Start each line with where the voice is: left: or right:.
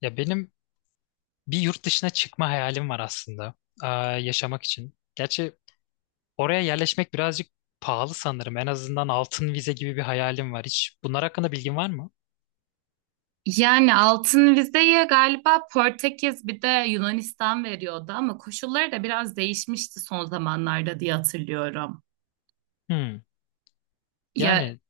left: Ya benim bir yurt dışına çıkma hayalim var aslında. Yaşamak için. Gerçi oraya yerleşmek birazcık pahalı sanırım. En azından altın vize gibi bir hayalim var. Hiç bunlar hakkında bilgin var mı?
right: Yani altın vizeye galiba Portekiz bir de Yunanistan veriyordu ama koşulları da biraz değişmişti son zamanlarda diye hatırlıyorum.
left: Hmm.
right: Ya
left: Yani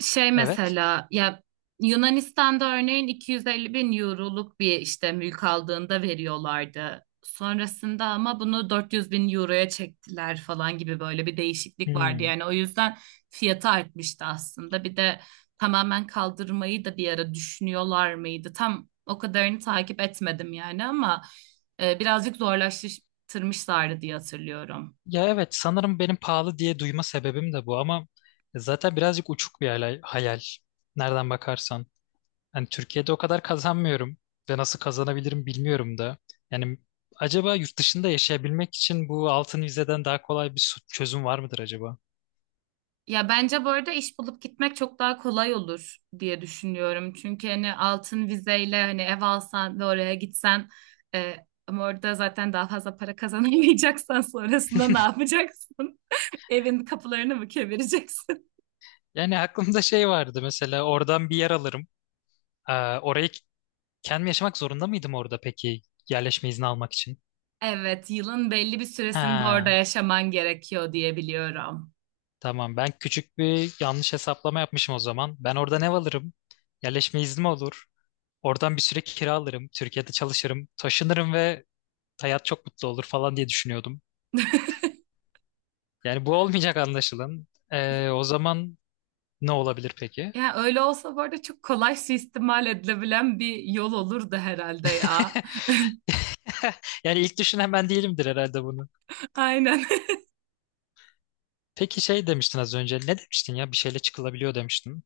right: Şey
left: evet.
right: mesela ya Yunanistan'da örneğin 250 bin euroluk bir işte mülk aldığında veriyorlardı. Sonrasında ama bunu 400 bin euroya çektiler falan gibi böyle bir değişiklik vardı.
left: Hmm.
right: Yani o yüzden fiyatı artmıştı aslında. Bir de tamamen kaldırmayı da bir ara düşünüyorlar mıydı? Tam o kadarını takip etmedim yani ama birazcık zorlaştırmışlardı diye hatırlıyorum.
left: Ya evet sanırım benim pahalı diye duyma sebebim de bu ama zaten birazcık uçuk bir hayal. Nereden bakarsan. Yani Türkiye'de o kadar kazanmıyorum ve nasıl kazanabilirim bilmiyorum da. Yani acaba yurt dışında yaşayabilmek için bu altın vizeden daha kolay bir çözüm var mıdır acaba?
right: Ya bence bu arada iş bulup gitmek çok daha kolay olur diye düşünüyorum. Çünkü hani altın vizeyle hani ev alsan ve oraya gitsen e, ama orada zaten daha fazla para kazanamayacaksan sonrasında ne yapacaksın? Evin kapılarını mı kevireceksin?
left: Yani aklımda şey vardı, mesela oradan bir yer alırım. Orayı kendim yaşamak zorunda mıydım orada peki, yerleşme izni almak için?
right: Evet, yılın belli bir süresinde orada
left: Ha,
right: yaşaman gerekiyor diye biliyorum.
left: tamam, ben küçük bir yanlış hesaplama yapmışım o zaman. Ben oradan ev alırım. Yerleşme iznim olur. Oradan bir süre kira alırım, Türkiye'de çalışırım. Taşınırım ve hayat çok mutlu olur falan diye düşünüyordum. Yani bu olmayacak anlaşılan. O zaman ne olabilir peki?
right: Ya öyle olsa bu arada çok kolay suistimal edilebilen bir yol olurdu herhalde ya.
left: Yani ilk düşünen ben değilimdir herhalde bunu.
right: Aynen.
left: Peki şey demiştin az önce. Ne demiştin ya? Bir şeyle çıkılabiliyor demiştin.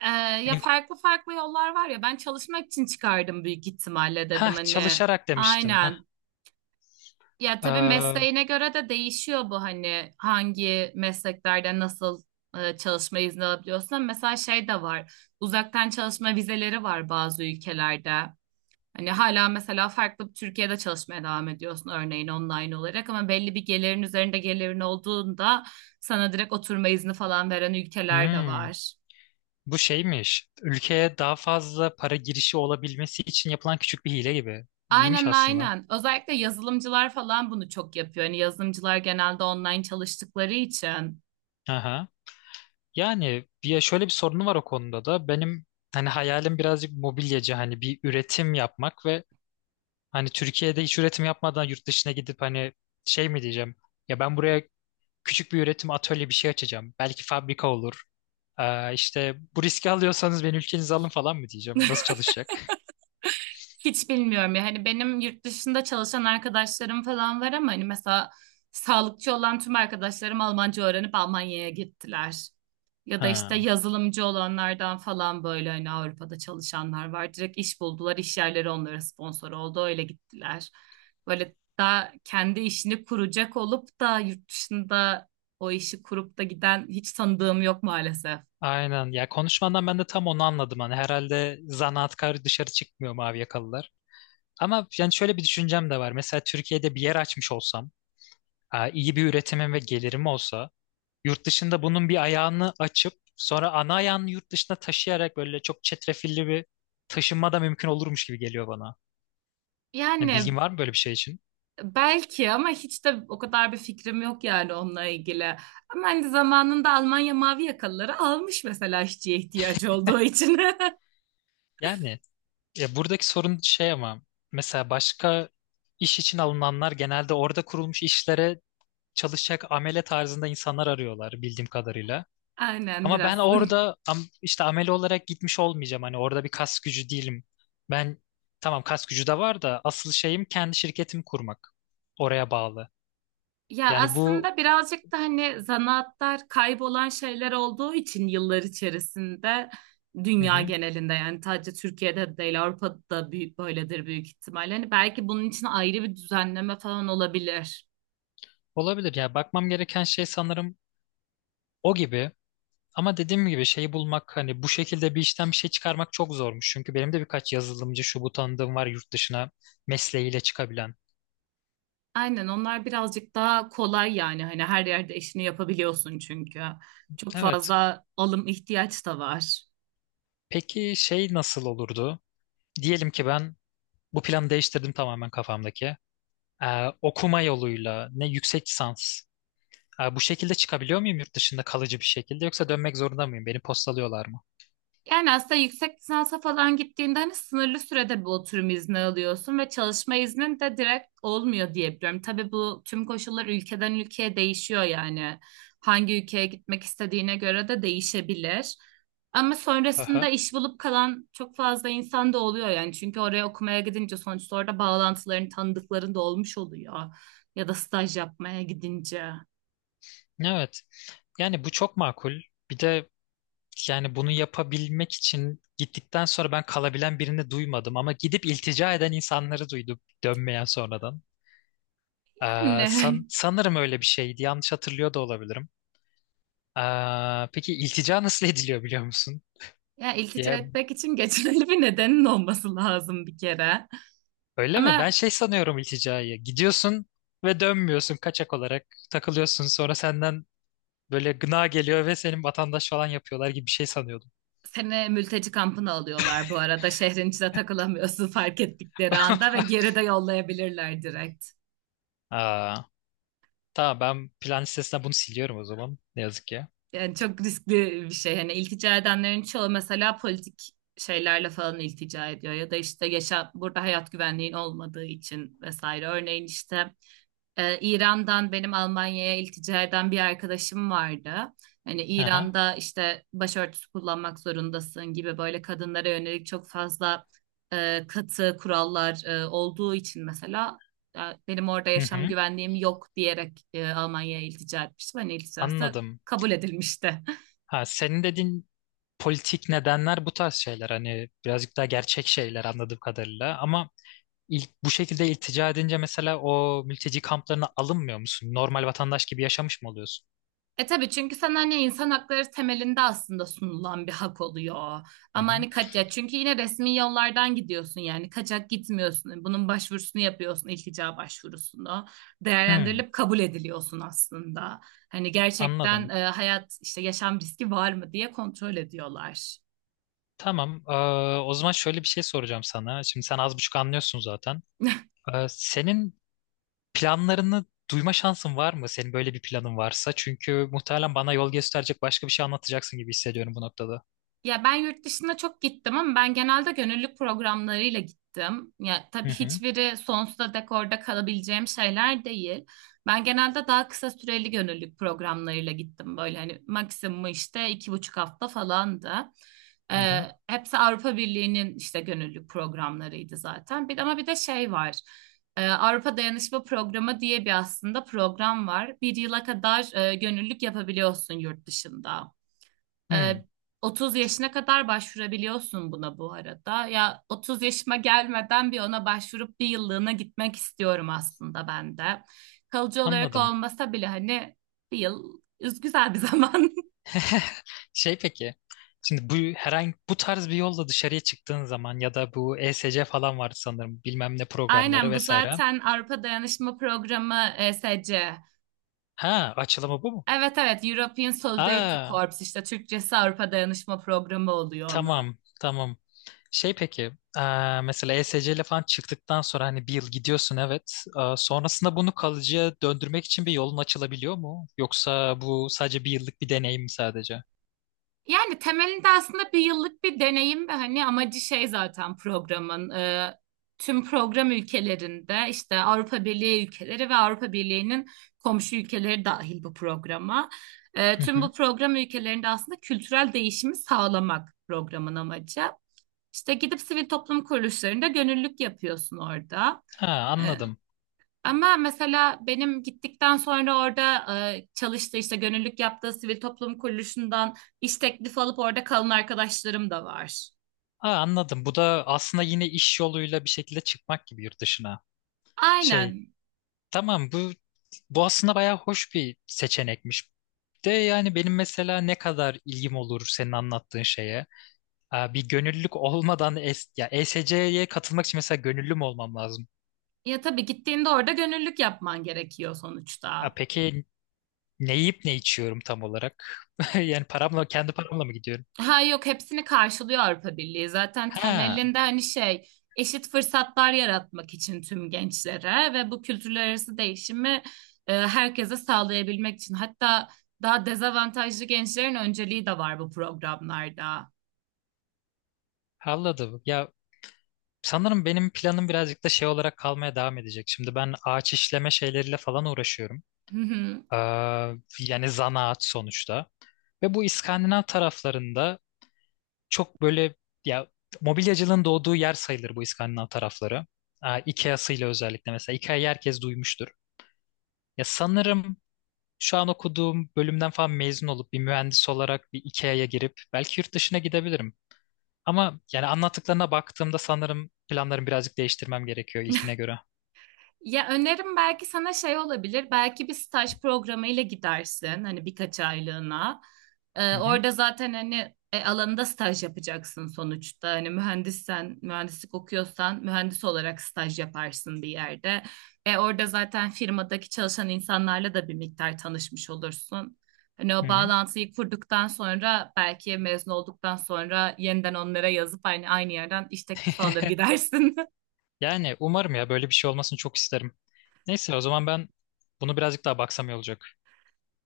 right: Ee, Ya
left: En
right: farklı farklı yollar var ya ben çalışmak için çıkardım büyük ihtimalle
left: ha,
right: dedim hani
left: çalışarak demiştin. Ha.
right: aynen. Ya tabii
left: Ee,
right: mesleğine göre de değişiyor bu hani hangi mesleklerde nasıl çalışma izni alabiliyorsun. Ama mesela şey de var, uzaktan çalışma vizeleri var bazı ülkelerde. Hani hala mesela farklı bir Türkiye'de çalışmaya devam ediyorsun örneğin online olarak ama belli bir gelirin üzerinde gelirin olduğunda sana direkt oturma izni falan veren ülkeler de
left: hmm,
right: var.
left: bu şeymiş. Ülkeye daha fazla para girişi olabilmesi için yapılan küçük bir hile gibi. İyiymiş
right: Aynen
left: aslında.
right: aynen. Özellikle yazılımcılar falan bunu çok yapıyor. Yani yazılımcılar genelde online çalıştıkları için.
left: Aha. Yani şöyle bir sorunu var o konuda da. Benim hani hayalim birazcık mobilyacı, hani bir üretim yapmak ve hani Türkiye'de hiç üretim yapmadan yurt dışına gidip hani şey mi diyeceğim? Ya ben buraya küçük bir üretim atölye bir şey açacağım. Belki fabrika olur. İşte bu riski alıyorsanız beni ülkenize alın falan mı diyeceğim? Nasıl çalışacak?
right: Hiç bilmiyorum ya. Hani benim yurt dışında çalışan arkadaşlarım falan var ama hani mesela sağlıkçı olan tüm arkadaşlarım Almanca öğrenip Almanya'ya gittiler. Ya da işte
left: Ha,
right: yazılımcı olanlardan falan böyle hani Avrupa'da çalışanlar var. Direkt iş buldular, iş yerleri onlara sponsor oldu, öyle gittiler. Böyle daha kendi işini kuracak olup da yurt dışında o işi kurup da giden hiç tanıdığım yok maalesef.
left: aynen. Ya konuşmandan ben de tam onu anladım. Hani herhalde zanaatkar dışarı çıkmıyor, mavi yakalılar. Ama yani şöyle bir düşüncem de var. Mesela Türkiye'de bir yer açmış olsam, iyi bir üretimim ve gelirim olsa, yurt dışında bunun bir ayağını açıp sonra ana ayağını yurt dışına taşıyarak böyle çok çetrefilli bir taşınma da mümkün olurmuş gibi geliyor bana. Yani
right: Yani
left: bilgin var mı böyle bir şey için?
right: belki ama hiç de o kadar bir fikrim yok yani onunla ilgili. Ama hani zamanında Almanya mavi yakalıları almış mesela işçiye ihtiyacı olduğu için.
left: Yani ya buradaki sorun şey ama mesela başka iş için alınanlar genelde orada kurulmuş işlere çalışacak amele tarzında insanlar arıyorlar bildiğim kadarıyla.
right: Aynen
left: Ama ben
right: biraz.
left: orada işte amele olarak gitmiş olmayacağım. Hani orada bir kas gücü değilim. Ben tamam, kas gücü de var da asıl şeyim kendi şirketimi kurmak. Oraya bağlı.
right: Ya
left: Yani bu
right: aslında birazcık da hani zanaatlar kaybolan şeyler olduğu için yıllar içerisinde
left: hı
right: dünya
left: hı,
right: genelinde yani sadece Türkiye'de değil Avrupa'da da büyük, böyledir büyük ihtimalle. Hani belki bunun için ayrı bir düzenleme falan olabilir.
left: olabilir. Ya bakmam gereken şey sanırım o gibi. Ama dediğim gibi şeyi bulmak, hani bu şekilde bir işten bir şey çıkarmak çok zormuş. Çünkü benim de birkaç yazılımcı şu bu tanıdığım var yurt dışına mesleğiyle çıkabilen.
right: Aynen onlar birazcık daha kolay yani hani her yerde işini yapabiliyorsun çünkü. Çok
left: Evet.
right: fazla alım ihtiyaç da var.
left: Peki şey nasıl olurdu? Diyelim ki ben bu planı değiştirdim tamamen kafamdaki. Okuma yoluyla ne yüksek lisans. Bu şekilde çıkabiliyor muyum yurt dışında kalıcı bir şekilde, yoksa dönmek zorunda mıyım? Beni postalıyorlar mı?
right: Yani aslında yüksek lisansa falan gittiğinde hani sınırlı sürede bir oturum izni alıyorsun ve çalışma iznin de direkt olmuyor diye biliyorum. Tabii bu tüm koşullar ülkeden ülkeye değişiyor yani. Hangi ülkeye gitmek istediğine göre de değişebilir. Ama sonrasında
left: Aha.
right: iş bulup kalan çok fazla insan da oluyor yani. Çünkü oraya okumaya gidince sonuçta orada bağlantıların, tanıdıkların da olmuş oluyor. Ya da staj yapmaya gidince.
left: Evet. Yani bu çok makul. Bir de yani bunu yapabilmek için gittikten sonra ben kalabilen birini duymadım, ama gidip iltica eden insanları duydum, dönmeyen sonradan.
right: Yani
left: Sanırım öyle bir şeydi. Yanlış hatırlıyor da olabilirim. Peki iltica nasıl ediliyor biliyor musun?
right: ya iltica
left: Ya,
right: etmek için geçerli bir nedenin olması lazım bir kere.
left: öyle mi? Ben
right: Ama
left: şey sanıyorum ilticayı. Gidiyorsun ve dönmüyorsun kaçak olarak. Takılıyorsun, sonra senden böyle gına geliyor ve senin vatandaş falan yapıyorlar gibi bir şey sanıyordum.
right: seni mülteci kampına alıyorlar bu arada. Şehrin içine takılamıyorsun fark ettikleri anda ve geri de yollayabilirler direkt.
left: Aa, tamam, ben plan listesinden bunu siliyorum o zaman. Ne yazık ki.
right: Yani çok riskli bir şey. Hani iltica edenlerin çoğu mesela politik şeylerle falan iltica ediyor ya da işte yaşam burada hayat güvenliğin olmadığı için vesaire. Örneğin işte İran'dan benim Almanya'ya iltica eden bir arkadaşım vardı. Hani
left: Aha,
right: İran'da işte başörtüsü kullanmak zorundasın gibi böyle kadınlara yönelik çok fazla katı kurallar olduğu için mesela e, benim orada
left: hı
right: yaşam
left: hı,
right: güvenliğim yok diyerek Almanya'ya iltica etmiştim. Hani ilticası
left: anladım.
right: kabul edilmişti.
left: Ha, senin dediğin politik nedenler, bu tarz şeyler. Hani birazcık daha gerçek şeyler anladığım kadarıyla. Ama ilk bu şekilde iltica edince mesela o mülteci kamplarına alınmıyor musun? Normal vatandaş gibi yaşamış mı oluyorsun?
right: E tabii çünkü sana hani insan hakları temelinde aslında sunulan bir hak oluyor.
left: Hı
right: Ama
left: hı.
right: hani kaçak, çünkü yine resmi yollardan gidiyorsun, yani kaçak gitmiyorsun. Bunun başvurusunu yapıyorsun, iltica başvurusunu.
left: Hmm.
right: Değerlendirilip kabul ediliyorsun aslında. Hani gerçekten
left: Anladım.
right: hayat işte yaşam riski var mı diye kontrol ediyorlar.
left: Tamam. O zaman şöyle bir şey soracağım sana. Şimdi sen az buçuk anlıyorsun zaten. Senin planlarını duyma şansın var mı? Senin böyle bir planın varsa. Çünkü muhtemelen bana yol gösterecek başka bir şey anlatacaksın gibi hissediyorum bu noktada.
right: Ya ben yurt dışına çok gittim ama ben genelde gönüllülük programlarıyla gittim. Ya
left: Hı
right: tabii
left: hı,
right: hiçbiri sonsuza dek orada kalabileceğim şeyler değil. Ben genelde daha kısa süreli gönüllülük programlarıyla gittim. Böyle hani maksimum işte iki buçuk hafta falandı.
left: hı
right: Ee,
left: hı.
right: Hepsi Avrupa Birliği'nin işte gönüllülük programlarıydı zaten. Bir, ama bir de şey var. Avrupa Dayanışma Programı diye bir aslında program var. Bir yıla kadar gönüllülük yapabiliyorsun yurt dışında. Ee,
left: Hmm,
right: 30 yaşına kadar başvurabiliyorsun buna bu arada. Ya 30 yaşıma gelmeden bir ona başvurup bir yıllığına gitmek istiyorum aslında ben de. Kalıcı olarak
left: anladım.
right: olmasa bile hani bir yıl güzel bir zaman.
left: Şey peki. Şimdi bu bu tarz bir yolla dışarıya çıktığın zaman ya da bu ESC falan vardı sanırım, bilmem ne programları
right: Aynen bu
left: vesaire.
right: zaten Avrupa Dayanışma Programı, ESC.
left: Ha, açılımı bu mu?
right: Evet evet, European Solidarity
left: Aa,
right: Corps, işte Türkçesi Avrupa Dayanışma Programı oluyor onun.
left: tamam, tamam. Şey peki, mesela ESC ile falan çıktıktan sonra hani bir yıl gidiyorsun evet. Sonrasında bunu kalıcıya döndürmek için bir yolun açılabiliyor mu? Yoksa bu sadece bir yıllık bir deneyim mi sadece?
right: Yani temelinde aslında bir yıllık bir deneyim ve hani amacı şey zaten programın, tüm program ülkelerinde işte Avrupa Birliği ülkeleri ve Avrupa Birliği'nin komşu ülkeleri dahil bu programa. E,
left: Hı
right: tüm
left: hı.
right: bu program ülkelerinde aslında kültürel değişimi sağlamak programın amacı. İşte gidip sivil toplum kuruluşlarında gönüllülük yapıyorsun orada.
left: Ha,
right: E,
left: anladım.
right: Ama mesela benim gittikten sonra orada çalıştığı işte gönüllülük yaptığı sivil toplum kuruluşundan iş teklifi alıp orada kalan arkadaşlarım da var.
left: Ha, anladım. Bu da aslında yine iş yoluyla bir şekilde çıkmak gibi yurt dışına. Şey,
right: Aynen.
left: tamam, bu aslında bayağı hoş bir seçenekmiş. De yani benim mesela ne kadar ilgim olur senin anlattığın şeye. Aa, bir gönüllülük olmadan es ya ESC'ye katılmak için mesela gönüllü mü olmam lazım?
right: Ya tabii gittiğinde orada gönüllülük yapman gerekiyor
left: Aa,
right: sonuçta.
left: peki ne yiyip ne içiyorum tam olarak? Yani kendi paramla mı gidiyorum?
right: Ha yok, hepsini karşılıyor Avrupa Birliği. Zaten
left: Ha,
right: temelinde hani şey, eşit fırsatlar yaratmak için tüm gençlere ve bu kültürler arası değişimi herkese sağlayabilmek için. Hatta daha dezavantajlı gençlerin önceliği de var bu programlarda.
left: anladım. Ya sanırım benim planım birazcık da şey olarak kalmaya devam edecek. Şimdi ben ağaç işleme şeyleriyle falan uğraşıyorum.
right: Hı hı.
left: Aa, yani zanaat sonuçta. Ve bu İskandinav taraflarında çok böyle ya mobilyacılığın doğduğu yer sayılır bu İskandinav tarafları. Aa, IKEA'sıyla özellikle, mesela IKEA'yı herkes duymuştur. Ya sanırım şu an okuduğum bölümden falan mezun olup bir mühendis olarak bir IKEA'ya girip belki yurt dışına gidebilirim. Ama yani anlattıklarına baktığımda sanırım planlarımı birazcık değiştirmem gerekiyor ilkine göre.
right: Ya önerim belki sana şey olabilir. Belki bir staj programıyla gidersin. Hani birkaç aylığına.
left: Hı hı,
right: Orada zaten hani alanında staj yapacaksın sonuçta. Hani mühendissen, mühendislik okuyorsan mühendis olarak staj yaparsın bir yerde. Orada zaten firmadaki çalışan insanlarla da bir miktar tanışmış olursun. Hani
left: hı
right: o
left: hı.
right: bağlantıyı kurduktan sonra belki mezun olduktan sonra yeniden onlara yazıp aynı yerden iş teklifi alır gidersin.
left: Yani umarım, ya böyle bir şey olmasını çok isterim. Neyse o zaman ben bunu birazcık daha baksam iyi olacak.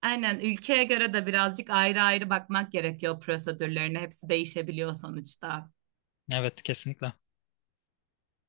right: Aynen ülkeye göre de birazcık ayrı ayrı bakmak gerekiyor prosedürlerine. Hepsi değişebiliyor sonuçta.
left: Evet, kesinlikle.